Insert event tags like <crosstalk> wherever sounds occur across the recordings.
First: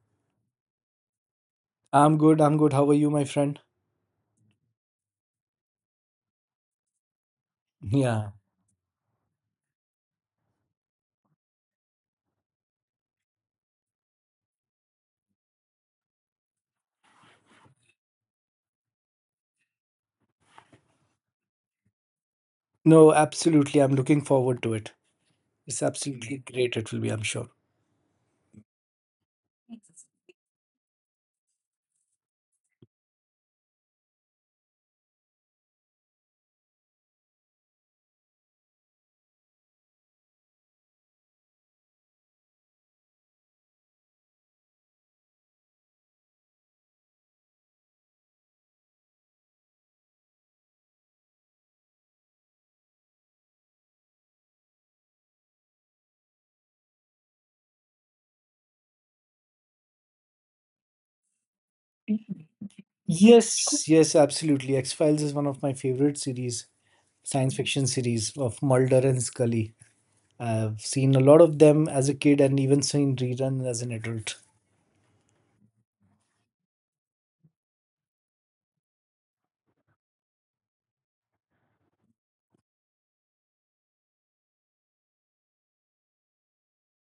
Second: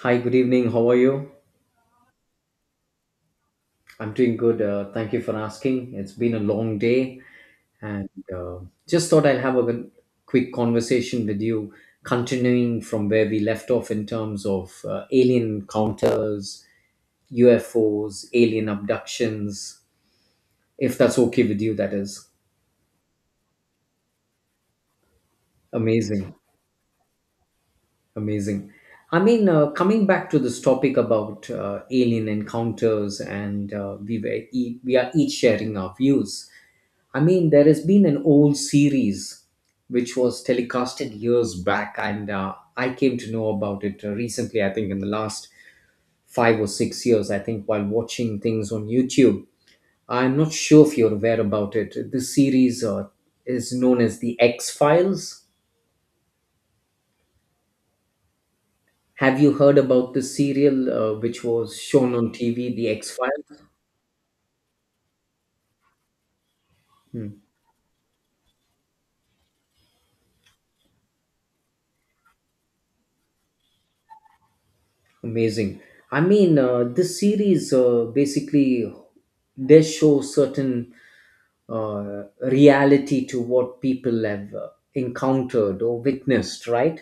Hi, good evening. How are you? I'm good. I'm good. How are you, my friend? I'm doing good. Thank you for asking. It's been a long day, and Yeah. uh, just thought I'll have a quick conversation with you, continuing from where we left off in terms of alien encounters, UFOs, alien abductions. If that's okay with you, that is No, absolutely. I'm looking forward to it. It's amazing, absolutely great. It will be, I'm sure. amazing. I mean, coming back to this topic about alien encounters, and we are each sharing our views. I mean, there has been an old series which was telecasted years back, and I came to know about it recently. I think in the last five or six years, I think while watching things on YouTube. I'm not sure if you're aware about it. This series is known as the X Files. Have you heard about the serial which was shown on TV, the X Files? Yes, yes, absolutely. X Files is one of my favorite series, Hmm, science fiction series of Mulder and Scully. I've seen a lot of them as a kid and even seen rerun as an adult. amazing. I mean, this series basically does show certain reality to what people have encountered or witnessed, right?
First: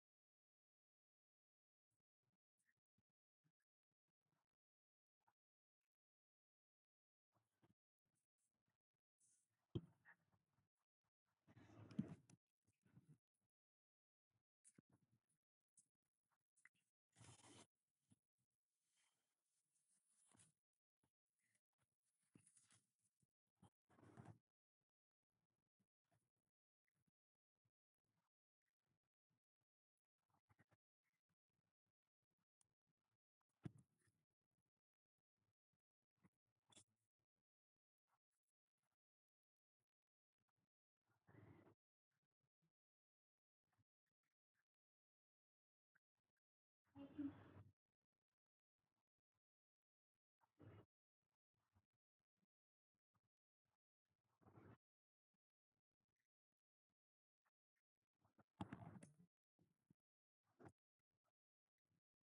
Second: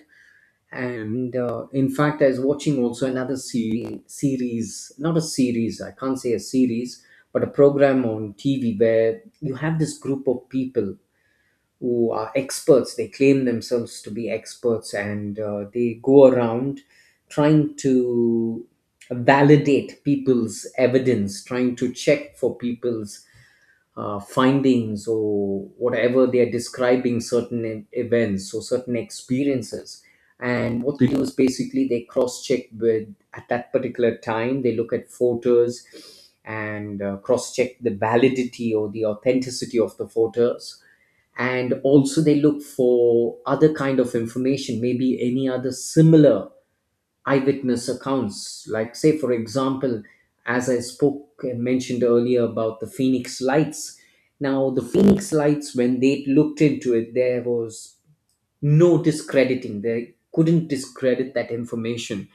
And in fact, I was watching also another series, not a series, I can't say a series, but a program on TV where you have this group of people who are experts. They claim themselves to be experts and they go around trying to validate people's evidence, trying to check for people's findings or whatever they are describing certain events or certain experiences. And what they do is basically they cross check with at that particular time, they look at photos and cross check the validity or the authenticity of the photos. And also, they look for other kind of information, maybe any other similar eyewitness accounts, like, say for example, as I spoke mentioned earlier about the Phoenix lights. Now the Phoenix lights, when they looked into it, there was no discrediting. They couldn't discredit that information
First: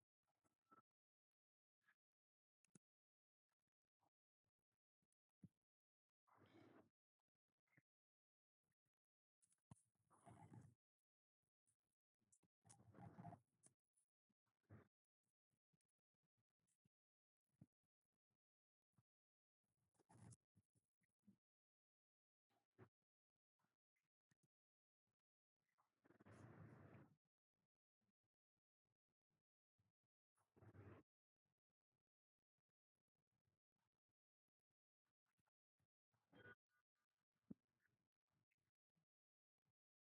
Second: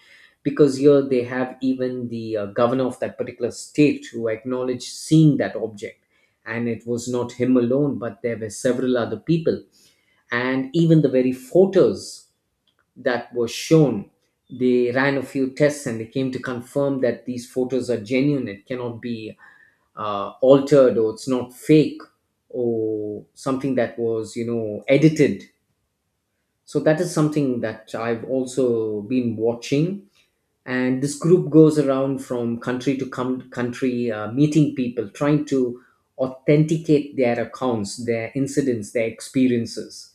because here they have even the governor of that particular state who acknowledged seeing that object, and it was not him alone, but there were several other people. And even the very photos that was shown, they ran a few tests and they came to confirm that these photos are genuine. It cannot be altered or it's not fake or something that was, edited. So that is something that I've also been watching. And this group goes around from country to country, meeting people, trying to authenticate their accounts, their incidents, their experiences.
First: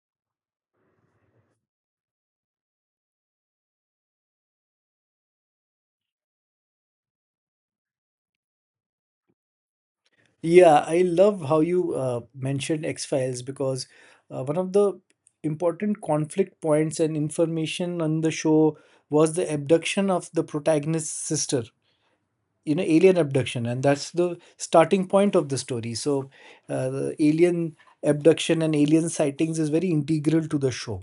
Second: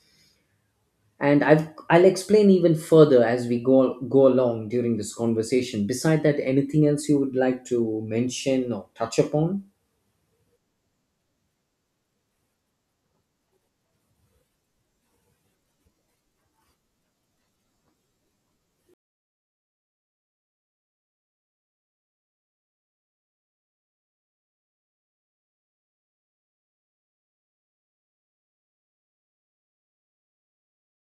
And I'll explain even further as we go along during this conversation. Beside that, anything else you would like to mention or touch upon? Yeah, I love how you mentioned X Files because one of the important conflict points and information on the show was the abduction of the protagonist's sister, you know, alien abduction, and that's the starting point of the story. So the alien abduction and alien sightings is very integral to the show.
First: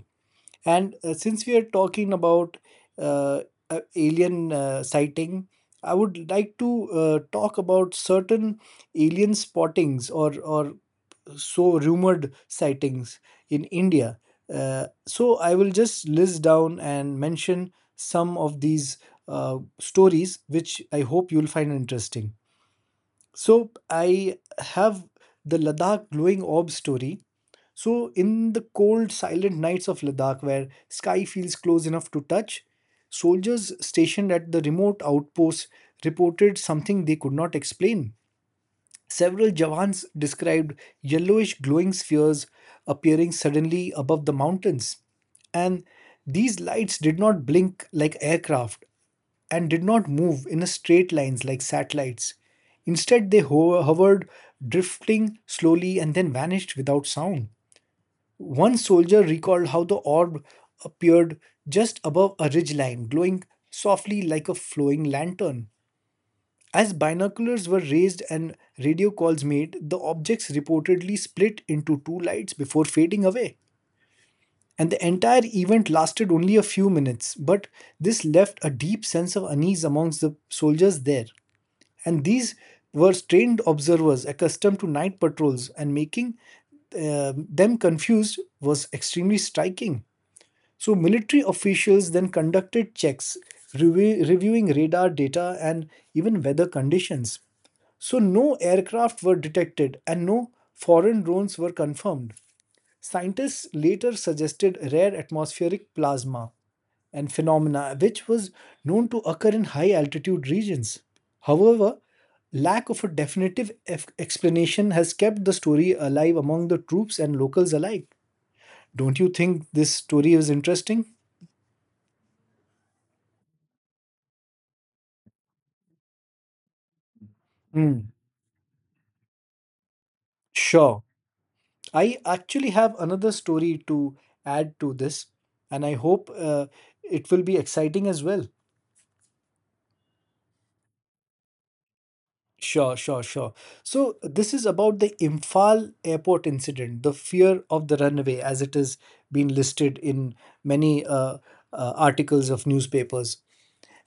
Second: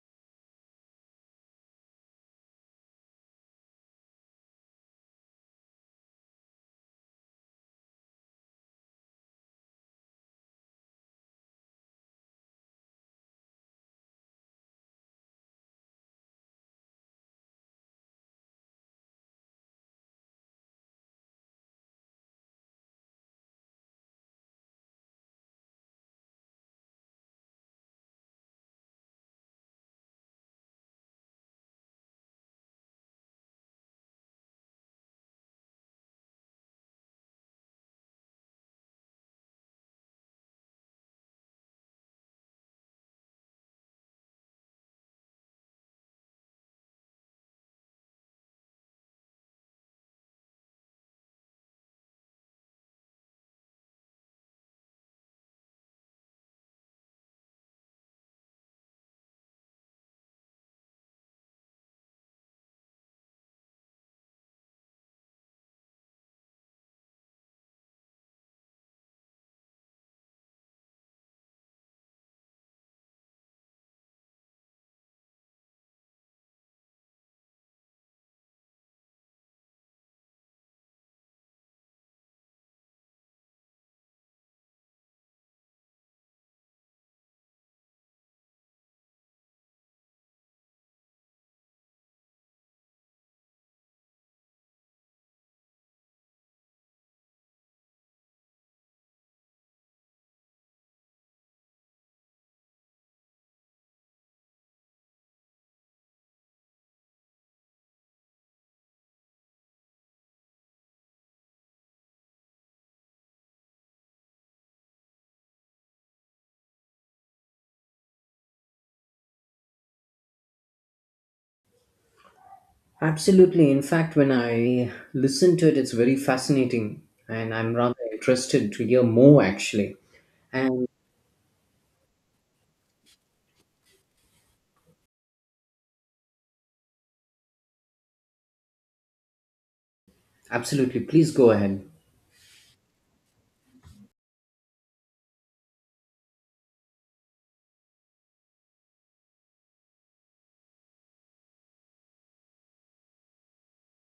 And since we are talking about uh, alien sighting, I would like to talk about certain alien spottings or so rumored sightings in India. So I will just list down and mention some of these stories, which I hope you'll find interesting. So I have the Ladakh glowing orb story. So in the cold, silent nights of Ladakh, where sky feels close enough to touch, soldiers stationed at the remote outposts reported something they could not explain. Several Jawans described yellowish glowing spheres appearing suddenly above the mountains. And these lights did not blink like aircraft and did not move in a straight lines like satellites. Instead, they hovered, drifting slowly and then vanished without sound. One soldier recalled how the orb appeared just above a ridgeline, glowing softly like a flowing lantern. As binoculars were raised and radio calls made, the objects reportedly split into two lights before fading away. And the entire event lasted only a few minutes, but this left a deep sense of unease amongst the soldiers there. And these were trained observers accustomed to night patrols, and making them confused was extremely striking. So, military officials then conducted checks, reviewing radar data and even weather conditions. So, no aircraft were detected and no foreign drones were confirmed. Scientists later suggested rare atmospheric plasma and phenomena which was known to occur in high altitude regions. However, lack of a definitive explanation has kept the story alive among the troops and locals alike. Don't you think this story is interesting? Absolutely, in fact, when I listen to it, it's very fascinating, and I'm rather Hmm, interested to hear more actually. And sure. I actually have another story to add to this, and I hope it will be exciting as well. absolutely, please go ahead. Sure, sure, sure. So, this is about the Imphal airport incident, the fear of the runaway, as it has been listed in many articles of newspapers.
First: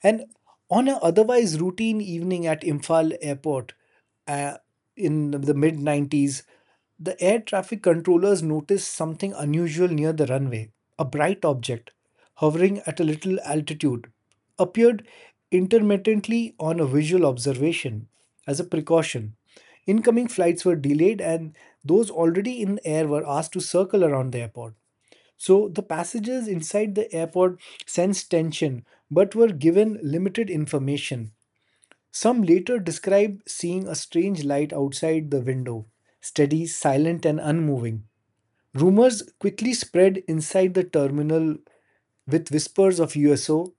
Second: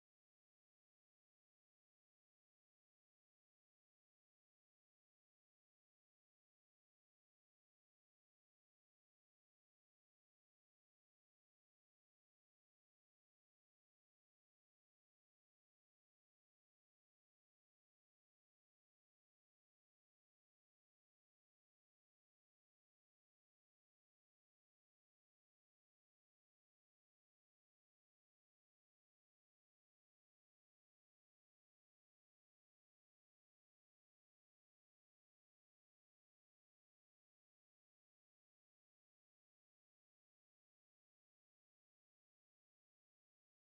And on an otherwise routine evening at Imphal airport uh, in the mid 90s, the air traffic controllers noticed something unusual near the runway. A bright object, hovering at a little altitude, appeared intermittently on a visual observation as a precaution. Incoming flights were delayed, and those already in air were asked to circle around the airport. So the passengers inside the airport sensed tension but were given limited information. Some later described seeing a strange light outside the window, steady, silent, and unmoving. Rumors quickly spread inside the terminal with whispers of USO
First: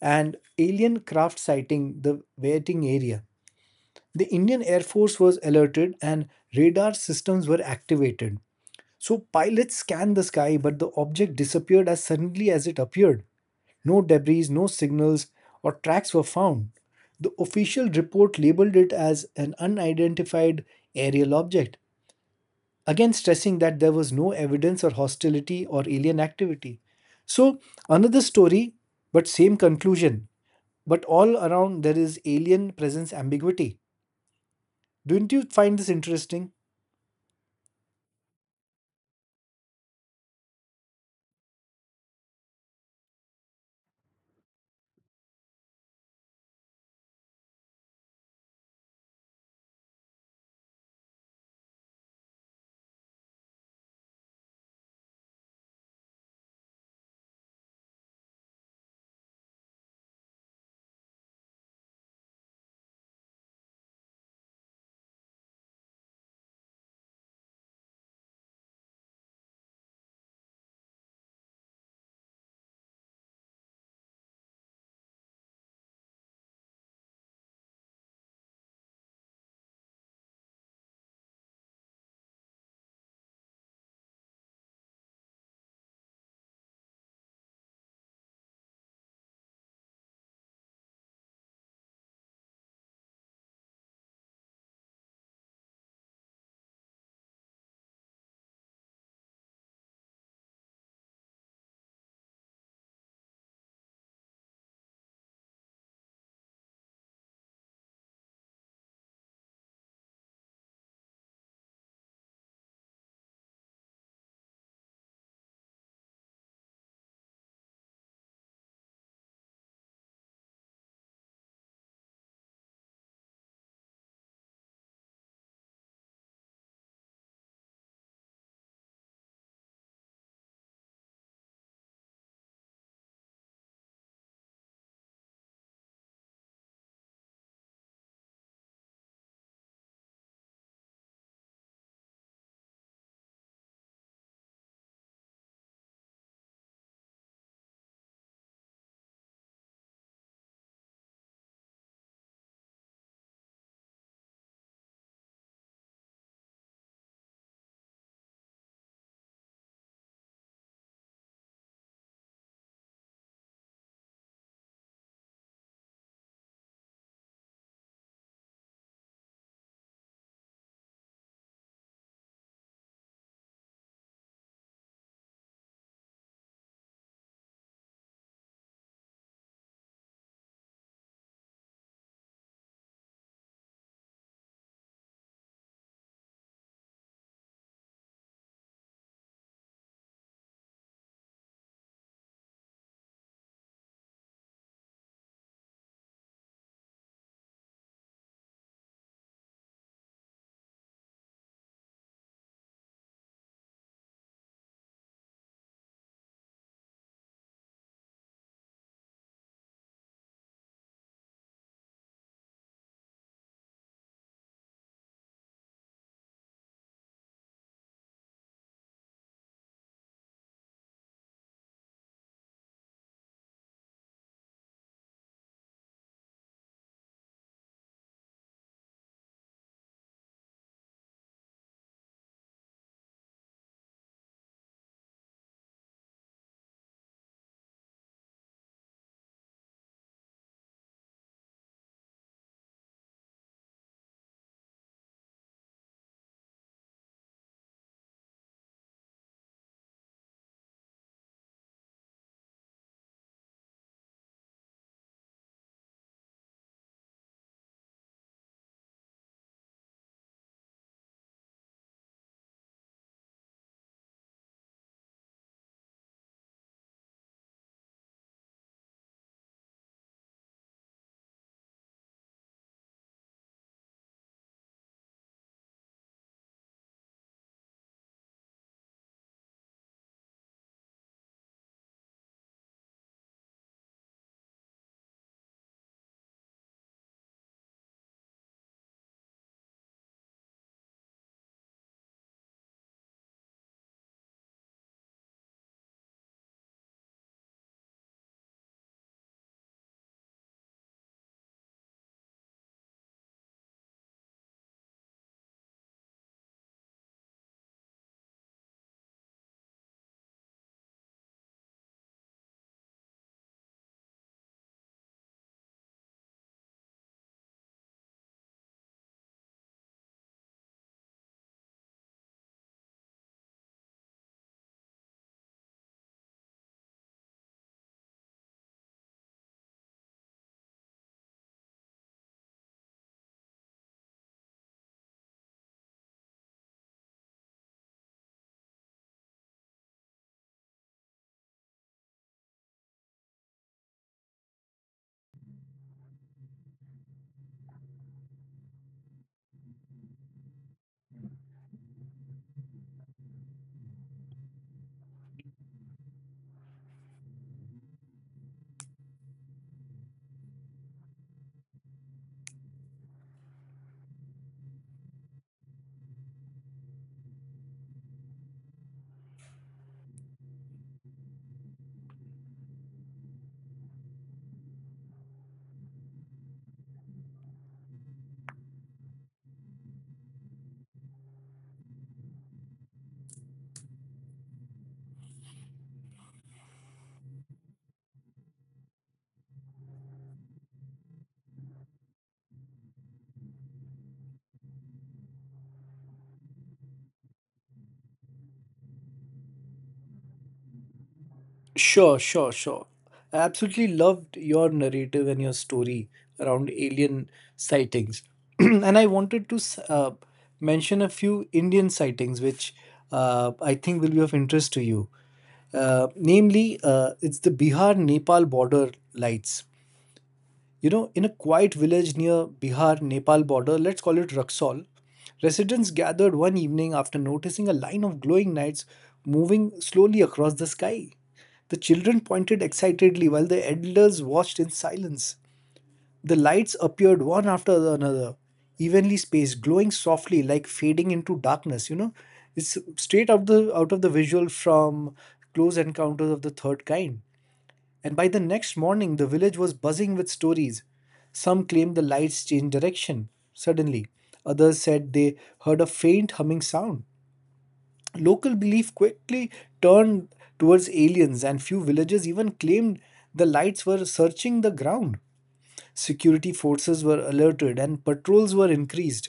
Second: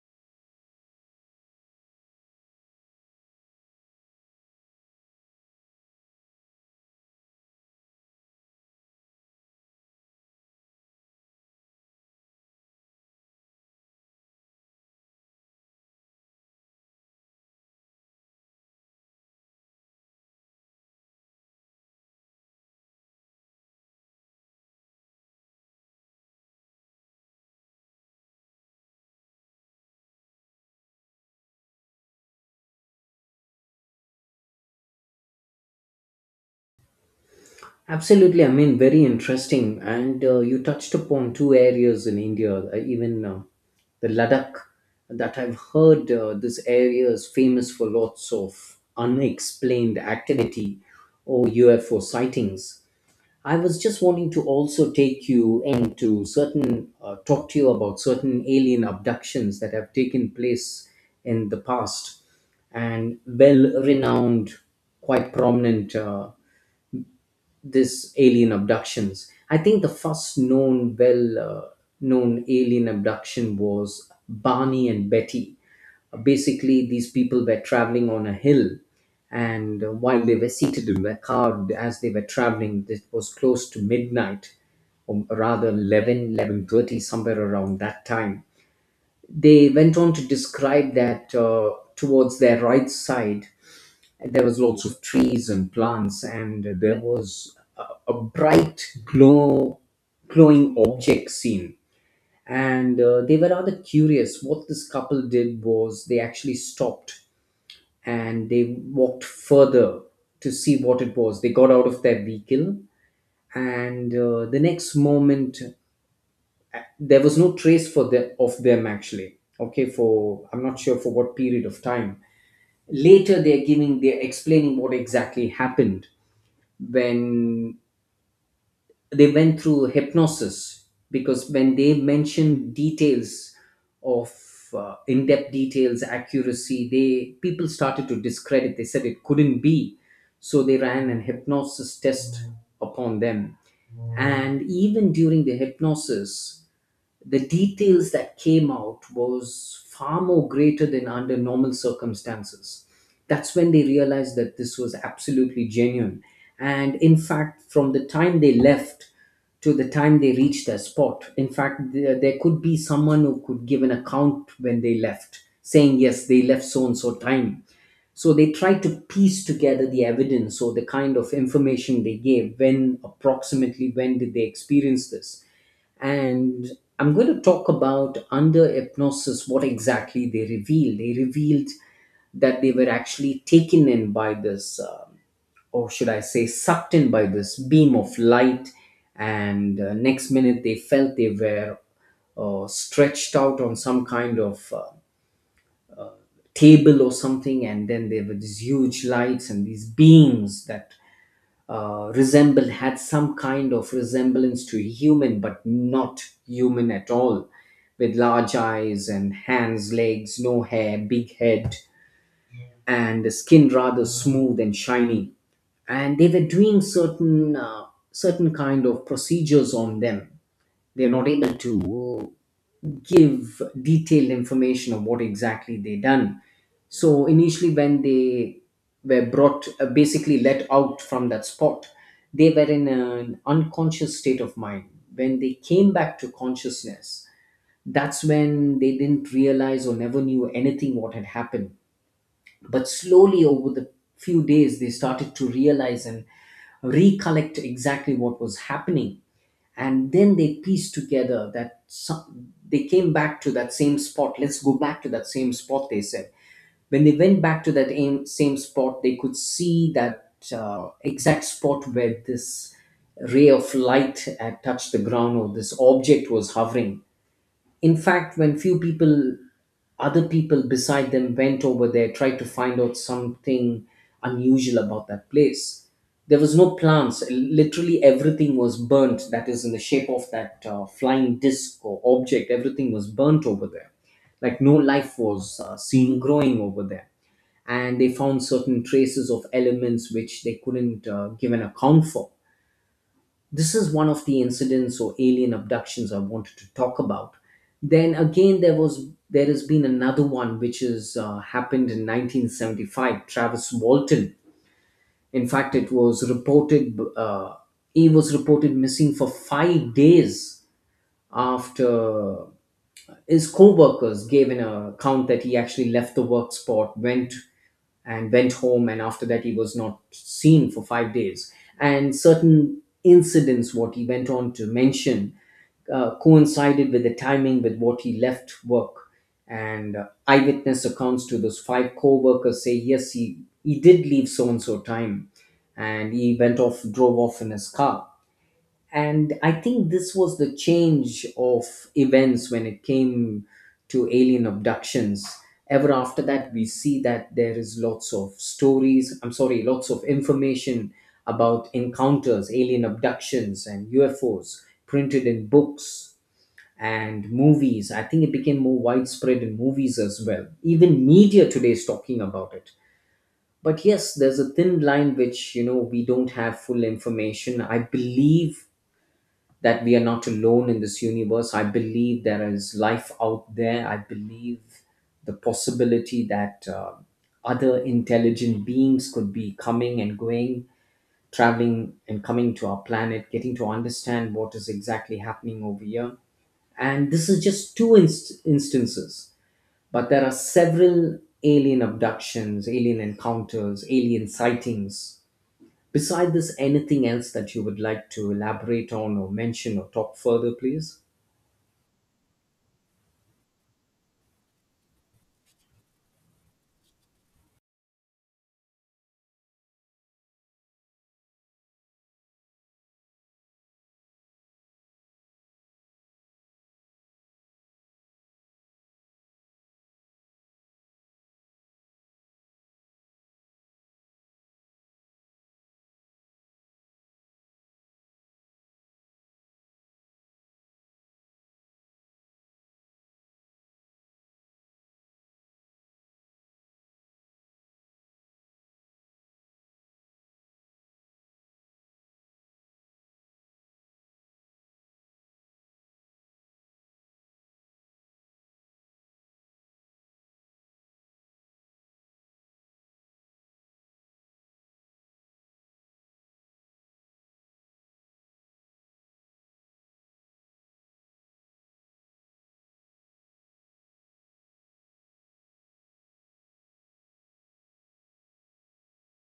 and alien craft sighting the waiting area. The Indian Air Force was alerted and radar systems were activated. So pilots scanned the sky, but the object disappeared as suddenly as it appeared. No debris, no signals, or tracks were found. The official report labeled it as an unidentified aerial object, again stressing that there was no evidence or hostility or alien activity. So, another story, but same conclusion. But all around there is alien presence ambiguity. Don't you find this interesting? Absolutely, I mean, very interesting. And you touched upon two areas in India, even the Ladakh, that I've heard this area is famous for lots of unexplained activity or UFO sightings. I was just wanting to also take you into certain, talk to you about certain alien abductions that have taken place in the past, and well renowned, quite prominent. This alien abductions. I think the first known, known alien abduction was Barney and Betty. Basically, these people were traveling on a hill, and while they were seated in their car as they were traveling, it was close to midnight, or rather 11:30, somewhere around that time. They went on to describe that towards their right side, there was lots of trees and plants, and there was a bright glowing object seen. And they were rather curious. What this couple did was they actually stopped and they walked further to see what it was. They got out of their vehicle, and the next moment there was no trace of them actually. Okay, for I'm not sure for what period of time. Later, they're explaining what exactly happened when they went through hypnosis, because when they mentioned details of in-depth details, accuracy, they, people started to discredit. They said it couldn't be. So they ran an hypnosis test upon them, and even during the hypnosis, the details that came out was far more greater than under normal circumstances. That's when they realized that this was absolutely genuine. And in fact, from the time they left to the time they reached their spot, in fact, there could be someone who could give an account when they left, saying yes, they left so and so time. So they tried to piece together the evidence or the kind of information they gave, when approximately when did they experience this. And I'm going to talk about under hypnosis what exactly they revealed. They revealed that they were actually taken in by this, or should I say, sucked in by this beam of light, and next minute they felt they were stretched out on some kind of table or something, and then there were these huge lights and these beams that resemble had some kind of resemblance to human, but not human at all, with large eyes and hands, legs, no hair, big head, and skin rather smooth and shiny. And they were doing certain certain kind of procedures on them. They're not able to give detailed information of what exactly they done. So initially, when they were brought, basically let out from that spot, they were in an unconscious state of mind. When they came back to consciousness, that's when they didn't realize or never knew anything what had happened. But slowly over the few days, they started to realize and recollect exactly what was happening. And then they pieced together that they came back to that same spot. Let's go back to that same spot, they said. When they went back to that same spot, they could see that exact spot where this ray of light had touched the ground or this object was hovering. In fact, when few people, other people beside them went over there, tried to find out something unusual about that place. There was no plants. Literally everything was burnt. That is in the shape of that flying disc or object. Everything was burnt over there. Like no life was seen growing over there, and they found certain traces of elements which they couldn't give an account for. This is one of the incidents or alien abductions I wanted to talk about. Then again, there has been another one which has happened in 1975. Travis Walton. In fact, it was reported, he was reported missing for 5 days after his co-workers gave an account that he actually left the work spot went and went home, and after that he was not seen for 5 days. And certain incidents what he went on to mention coincided with the timing with what he left work. And eyewitness accounts to those five co-workers say yes, he did leave so and so time, and he went off, drove off in his car. And I think this was the change of events when it came to alien abductions. Ever after that, we see that there is lots of stories, I'm sorry, lots of information about encounters, alien abductions, and UFOs printed in books and movies. I think it became more widespread in movies as well. Even media today is talking about it. But yes, there's a thin line which, you know, we don't have full information. I believe that we are not alone in this universe. I believe there is life out there. I believe the possibility that other intelligent beings could be coming and going, traveling and coming to our planet, getting to understand what is exactly happening over here. And this is just two instances, but there are several alien abductions, alien encounters, alien sightings. Beside this, anything else that you would like to elaborate on or mention or talk further, please? Sure, sure, sure. I absolutely loved your narrative and your story around alien sightings. <clears throat> And I wanted to mention a few Indian sightings, which I think will be of interest to you. Namely, it's the Bihar Nepal border lights. You know, in a quiet village near Bihar Nepal border, let's call it Raxaul, residents gathered one evening after noticing a line of glowing lights moving slowly across the sky. The children pointed excitedly while the elders watched in silence. The lights appeared one after the another, evenly spaced, glowing softly like fading into darkness, you know. It's straight out of the visual from Close Encounters of the Third Kind, and by the next morning the village was buzzing with stories. Some claimed the lights changed direction suddenly, others said they heard a faint humming sound. Local belief quickly turned towards aliens, and few villagers even claimed the lights were searching the ground. Security forces were alerted and patrols were increased.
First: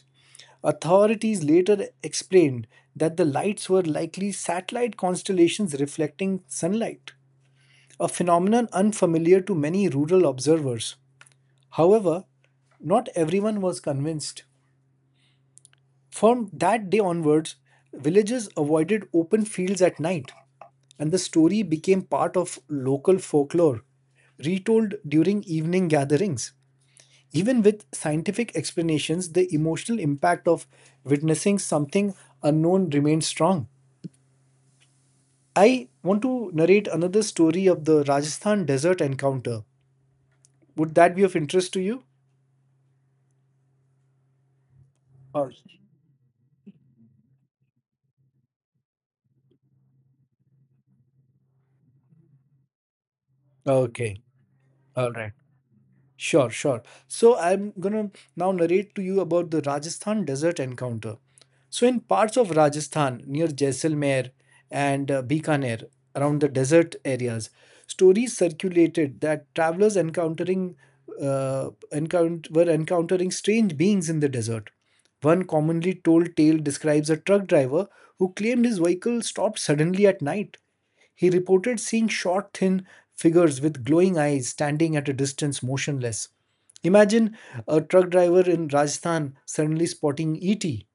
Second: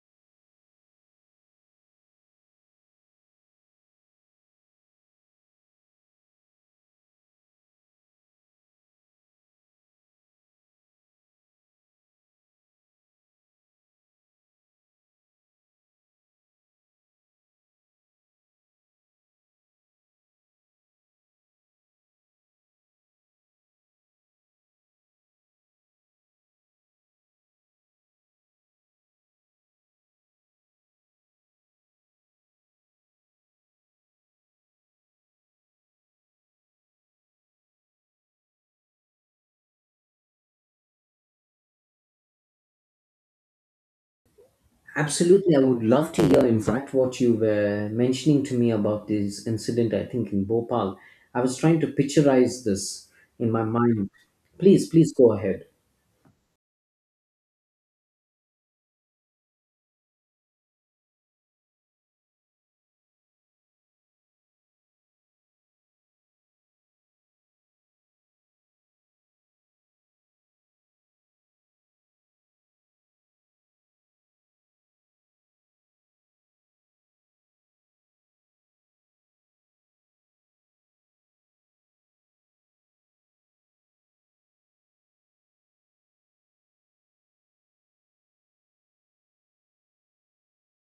Authorities later explained that the lights were likely satellite constellations reflecting sunlight, a phenomenon unfamiliar to many rural observers. However, not everyone was convinced. From that day onwards, villages avoided open fields at night, and the story became part of local folklore, retold during evening gatherings. Even with scientific explanations, the emotional impact of witnessing something unknown remains strong. I want to narrate another story of the Rajasthan desert encounter. Would that be of interest to you? Uh, Absolutely, I would love to hear. In fact, what you were mentioning to me about this incident, I think in Bhopal, I was trying to picturize this in my mind. Okay. Please, All please right. go ahead. Sure, sure. So I'm gonna now narrate to you about the Rajasthan desert encounter. So, in parts of Rajasthan near Jaisalmer and Bikaner, around the desert areas, stories circulated that travelers encountering were encountering strange beings in the desert. One commonly told tale describes a truck driver who claimed his vehicle stopped suddenly at night. He reported seeing short, thin figures with glowing eyes standing at a distance motionless. Imagine a truck driver in Rajasthan suddenly spotting ET.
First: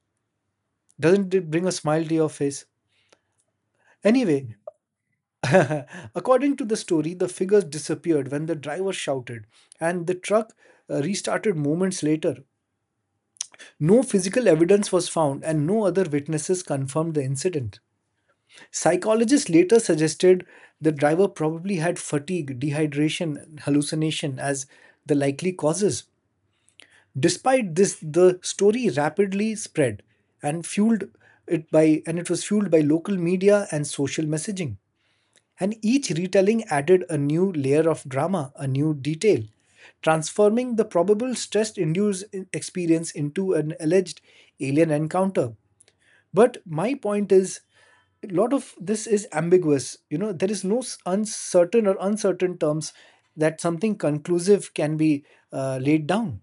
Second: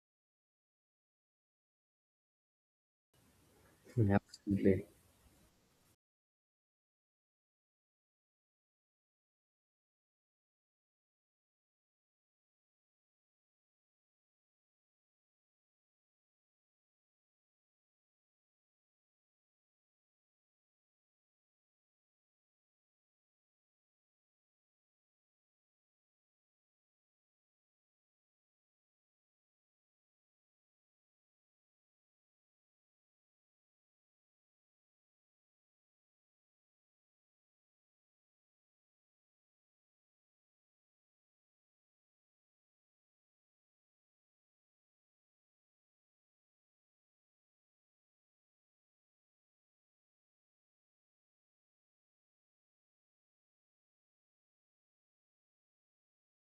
Doesn't it bring a smile to your face? Anyway, Absolutely. <laughs> according to the story, the figures disappeared when the driver shouted, and the truck restarted moments later. No physical evidence was found, and no other witnesses confirmed the incident. Psychologists later suggested the driver probably had fatigue, dehydration, and hallucination as the likely causes. Despite this, the story rapidly spread and fueled it by and it was fueled by local media and social messaging. And each retelling added a new layer of drama, a new detail, transforming the probable stress induced experience into an alleged alien encounter. But my point is, a lot of this is ambiguous. You know, there is no s- uncertain or uncertain terms that something conclusive can be laid down.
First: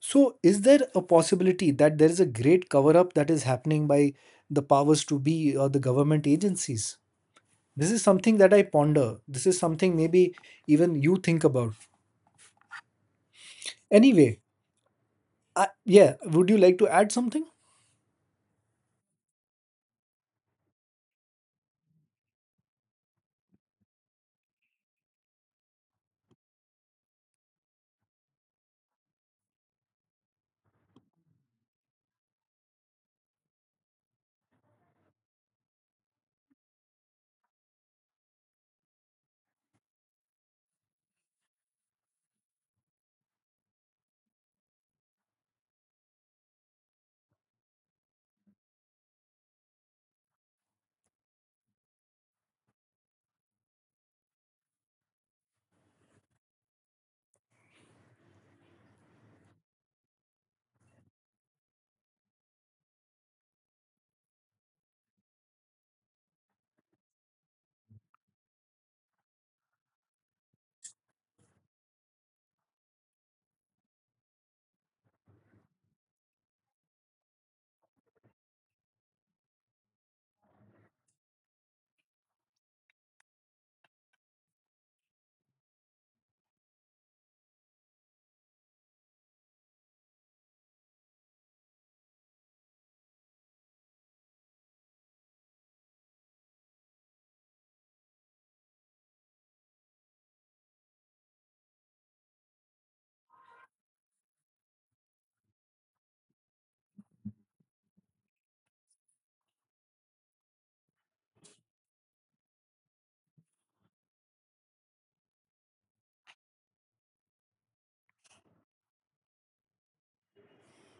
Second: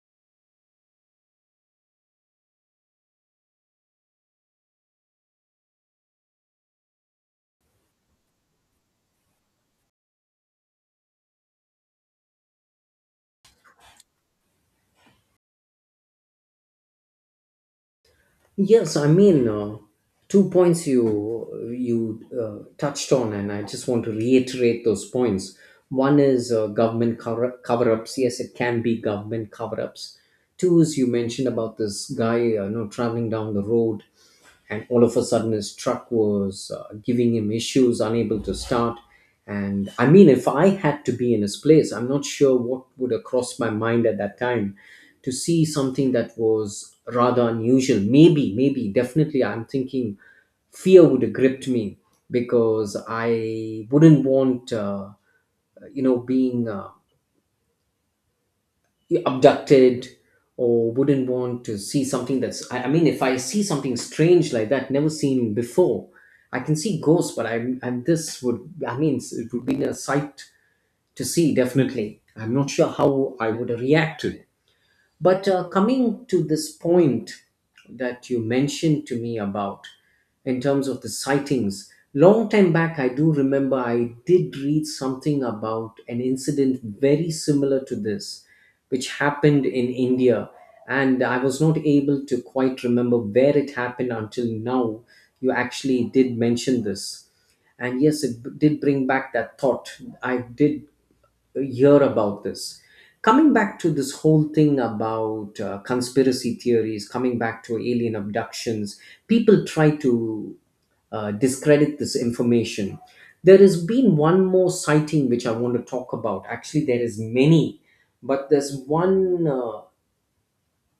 So, is there a possibility that there is a great cover up that is happening by the powers to be or the government agencies? This is something that I ponder. This is something maybe even you think about. Anyway, I, yeah, would you like to add something? Yes, I mean, two points you touched on, and I just want to reiterate those points. One is government cover ups. Yes, it can be government cover ups. Two is you mentioned about this guy, traveling down the road and all of a sudden his truck was giving him issues, unable to start. And I mean, if I had to be in his place, I'm not sure what would have crossed my mind at that time to see something that was rather unusual. Maybe definitely, I'm thinking fear would have gripped me, because I wouldn't want being abducted, or wouldn't want to see something that's I mean, if I see something strange like that, never seen before. I can see ghosts, but and this would I mean, it would be a sight to see. Definitely I'm not sure how I would react to it. But coming to this point that you mentioned to me about, in terms of the sightings, long time back, I do remember I did read something about an incident very similar to this, which happened in India. And I was not able to quite remember where it happened until now. You actually did mention this, and yes, did bring back that thought. I did hear about this. Coming back to this whole thing about conspiracy theories, coming back to alien abductions, people try to discredit this information. There has been one more sighting which I want to talk about. Actually, there is many, but there's one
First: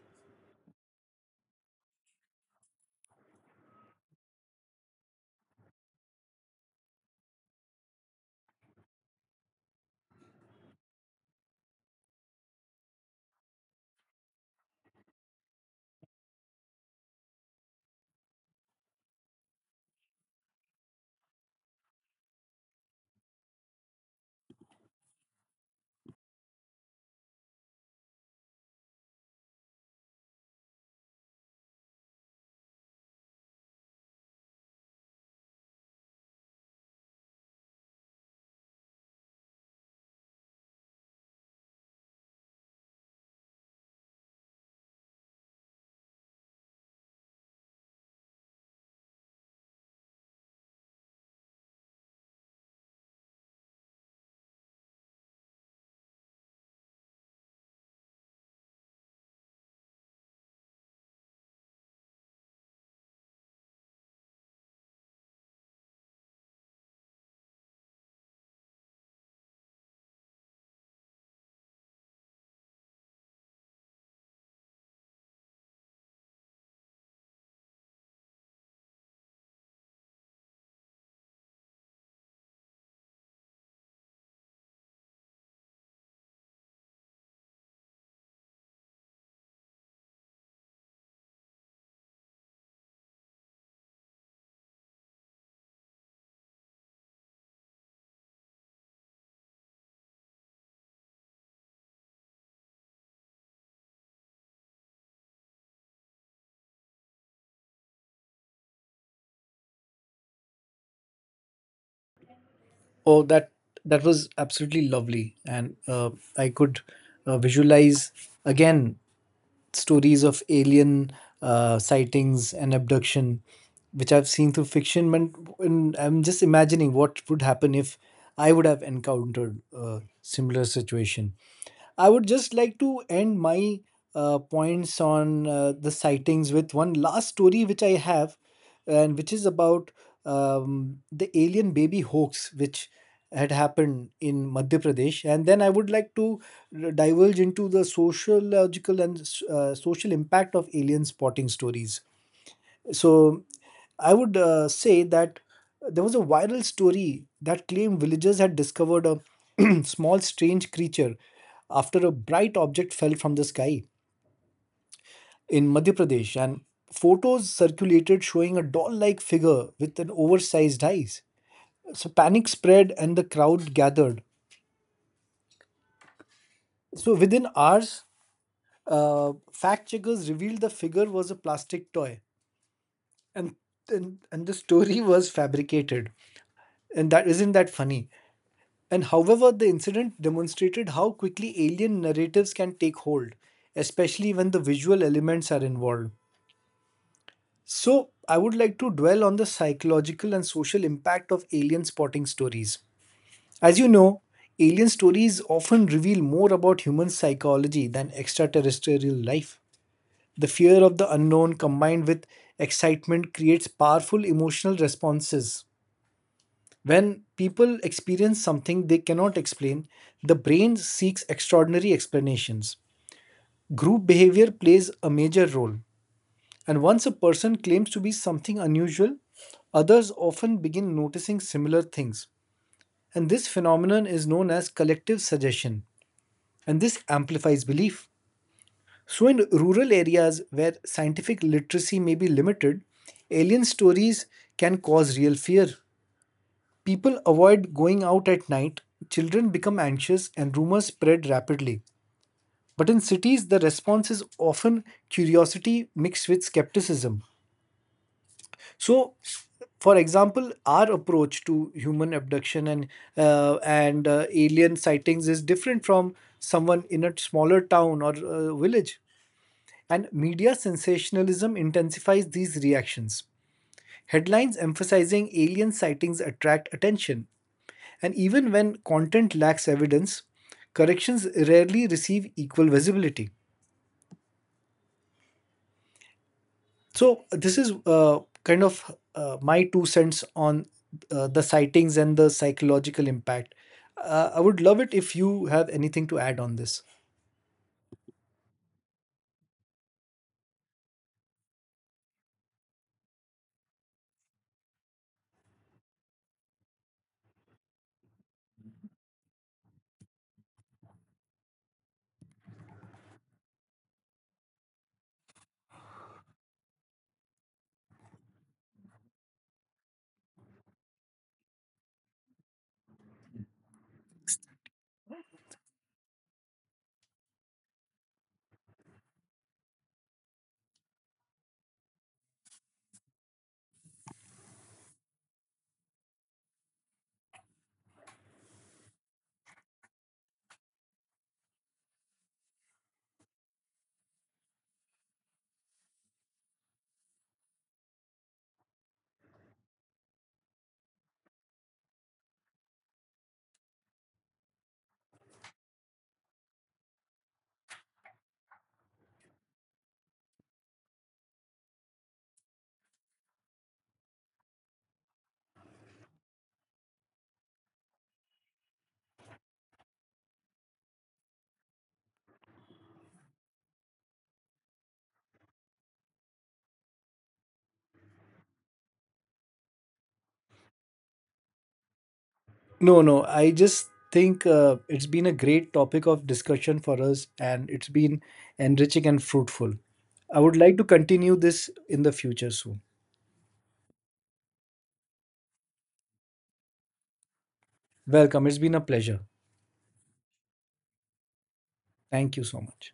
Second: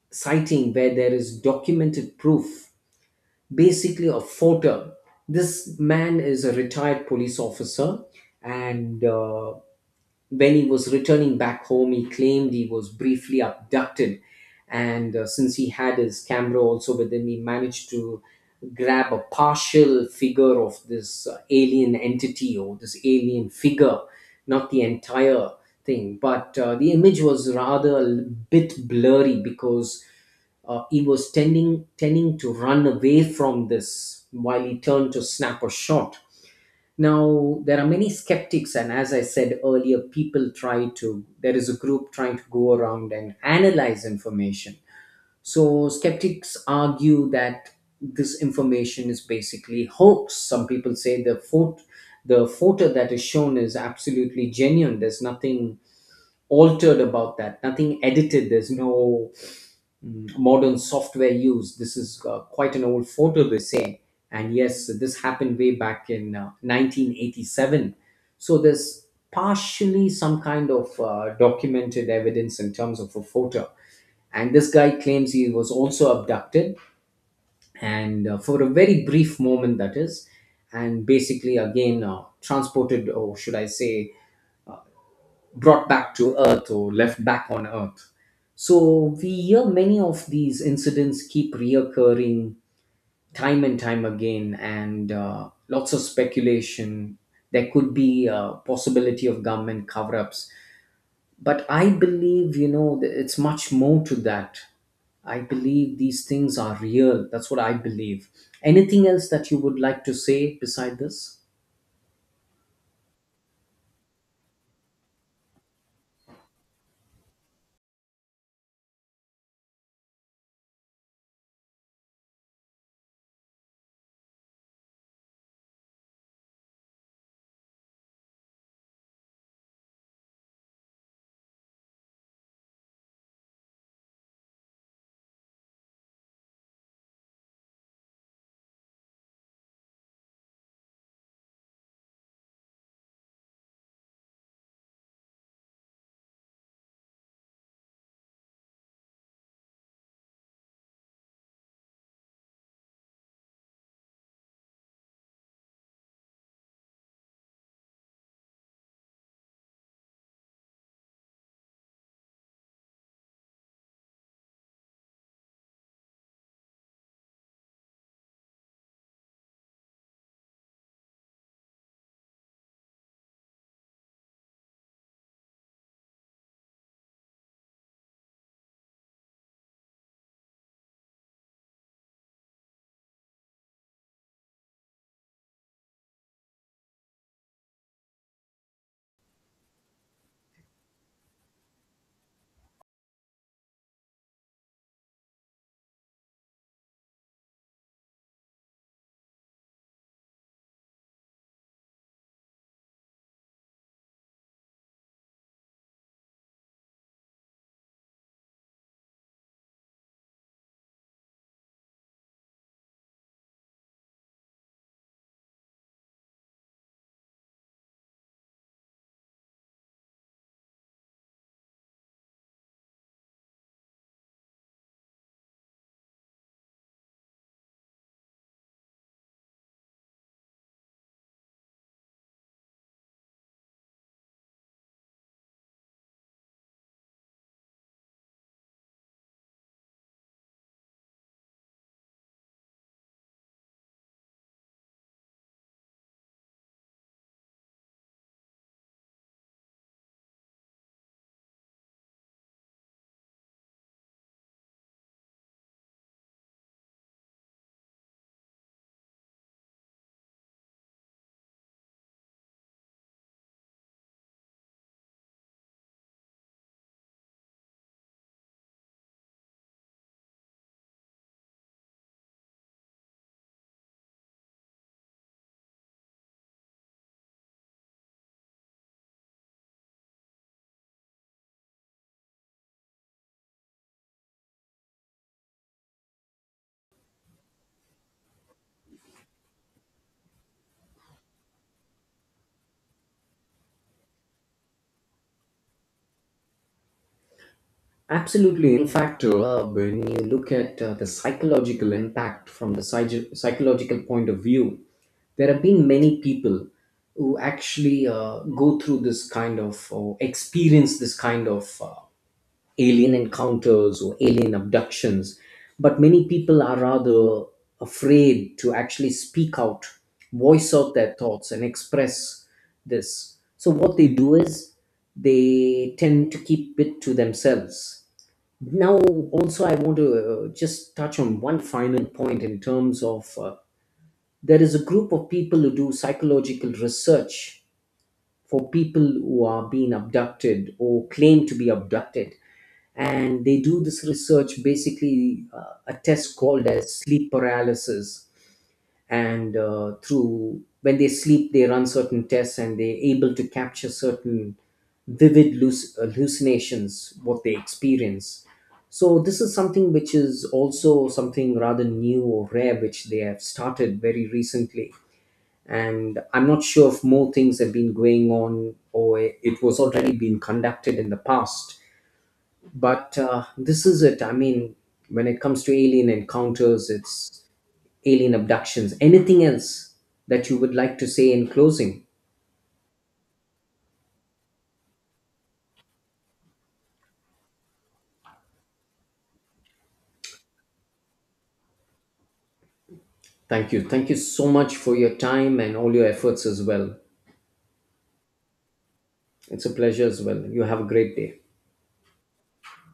sighting where there is documented proof, basically a photo. This man is a retired police officer, and when he was returning back home, he claimed he was briefly abducted. And since he had his camera also with him, he managed to grab a partial figure of this alien entity or this alien figure, not the entire thing. But the image was rather a bit blurry because he was tending to run away from this while he turned to snap a shot. Now, there are many skeptics, and as I said earlier, there is a group trying to go around and analyze information. So skeptics argue that this information is basically hoax. Some people say the photo that is shown is absolutely genuine. There's nothing altered about that, nothing edited. There's no modern software use. This is quite an old photo, they say. And yes, this happened way back in 1987. So there's partially some kind of documented evidence in terms of a photo. And this guy claims he was also abducted, and for a very brief moment, that is, and basically again transported, or should I say, brought back to earth, or left back on earth. So we hear many of these incidents keep reoccurring time and time again, and lots of speculation. There could be a possibility of government cover ups. But I believe, you know, it's much more to that. I believe these things are real. That's what I believe. Anything else that you would like to say beside this? Oh, that was absolutely lovely, and I could visualize again stories of alien sightings and abduction, which I've seen through fiction. And I'm just imagining what would happen if I would have encountered a similar situation. I would just like to end my points on the sightings with one last story which I have, and which is about the alien baby hoax which had happened in Madhya Pradesh. And then I would like to diverge into the sociological and social impact of alien spotting stories. So I would say that there was a viral story that claimed villagers had discovered a <clears throat> small strange creature after a bright object fell from the sky in Madhya Pradesh, and photos circulated showing a doll like figure with an oversized eyes. So panic spread and the crowd gathered. So within hours, fact checkers revealed the figure was a plastic toy, and and the story was fabricated. And that isn't that funny? And however, the incident demonstrated how quickly alien narratives can take hold, especially when the visual elements are involved. So, I would like to dwell on the psychological and social impact of alien spotting stories. As you know, alien stories often reveal more about human psychology than extraterrestrial life. The fear of the unknown combined with excitement creates powerful emotional responses. When people experience something they cannot explain, the brain seeks extraordinary explanations. Group behavior plays a major role, and once a person claims to be something unusual, others often begin noticing similar things. And this phenomenon is known as collective suggestion, and this amplifies belief. So, in rural areas where scientific literacy may be limited, alien stories can cause real fear. People avoid going out at night, children become anxious, and rumors spread rapidly. But in cities, the response is often curiosity mixed with skepticism. So, for example, our approach to human abduction and alien sightings is different from someone in a smaller town or village. And media sensationalism intensifies these reactions. Headlines emphasizing alien sightings attract attention, and even when content lacks evidence, corrections rarely receive equal visibility. So, this is kind of my two cents on the sightings and the psychological impact. I would love it if you have anything to add on this. Absolutely. In fact, when you look at the psychological impact from the psychological point of view, there have been many people who actually go through this kind of, or experience this kind of alien encounters or alien abductions, but many people are rather afraid to actually speak out, voice out their thoughts, and express this. So what they do is they tend to keep it to themselves. Now, also, I want to just touch on one final point in terms of there is a group of people who do psychological research for people who are being abducted or claim to be abducted. And they do this research, basically a test called as sleep paralysis. And through, when they sleep, they run certain tests, and they're able to capture certain vivid hallucinations, what they experience. So this is something which is also something rather new or rare, which they have started very recently. And I'm not sure if more things have been going on or it was already been conducted in the past. But this is it. I mean, when it comes to alien encounters, it's alien abductions. Anything else that you would like to say in closing? No, no, I just think it's been a great topic of discussion for us and it's been enriching and fruitful. I would like to continue this in the future soon. Thank you. Thank you so much for your time and all your efforts as well. Welcome, it's been a pleasure. It's a pleasure as well. You have a great day. Thank you so much.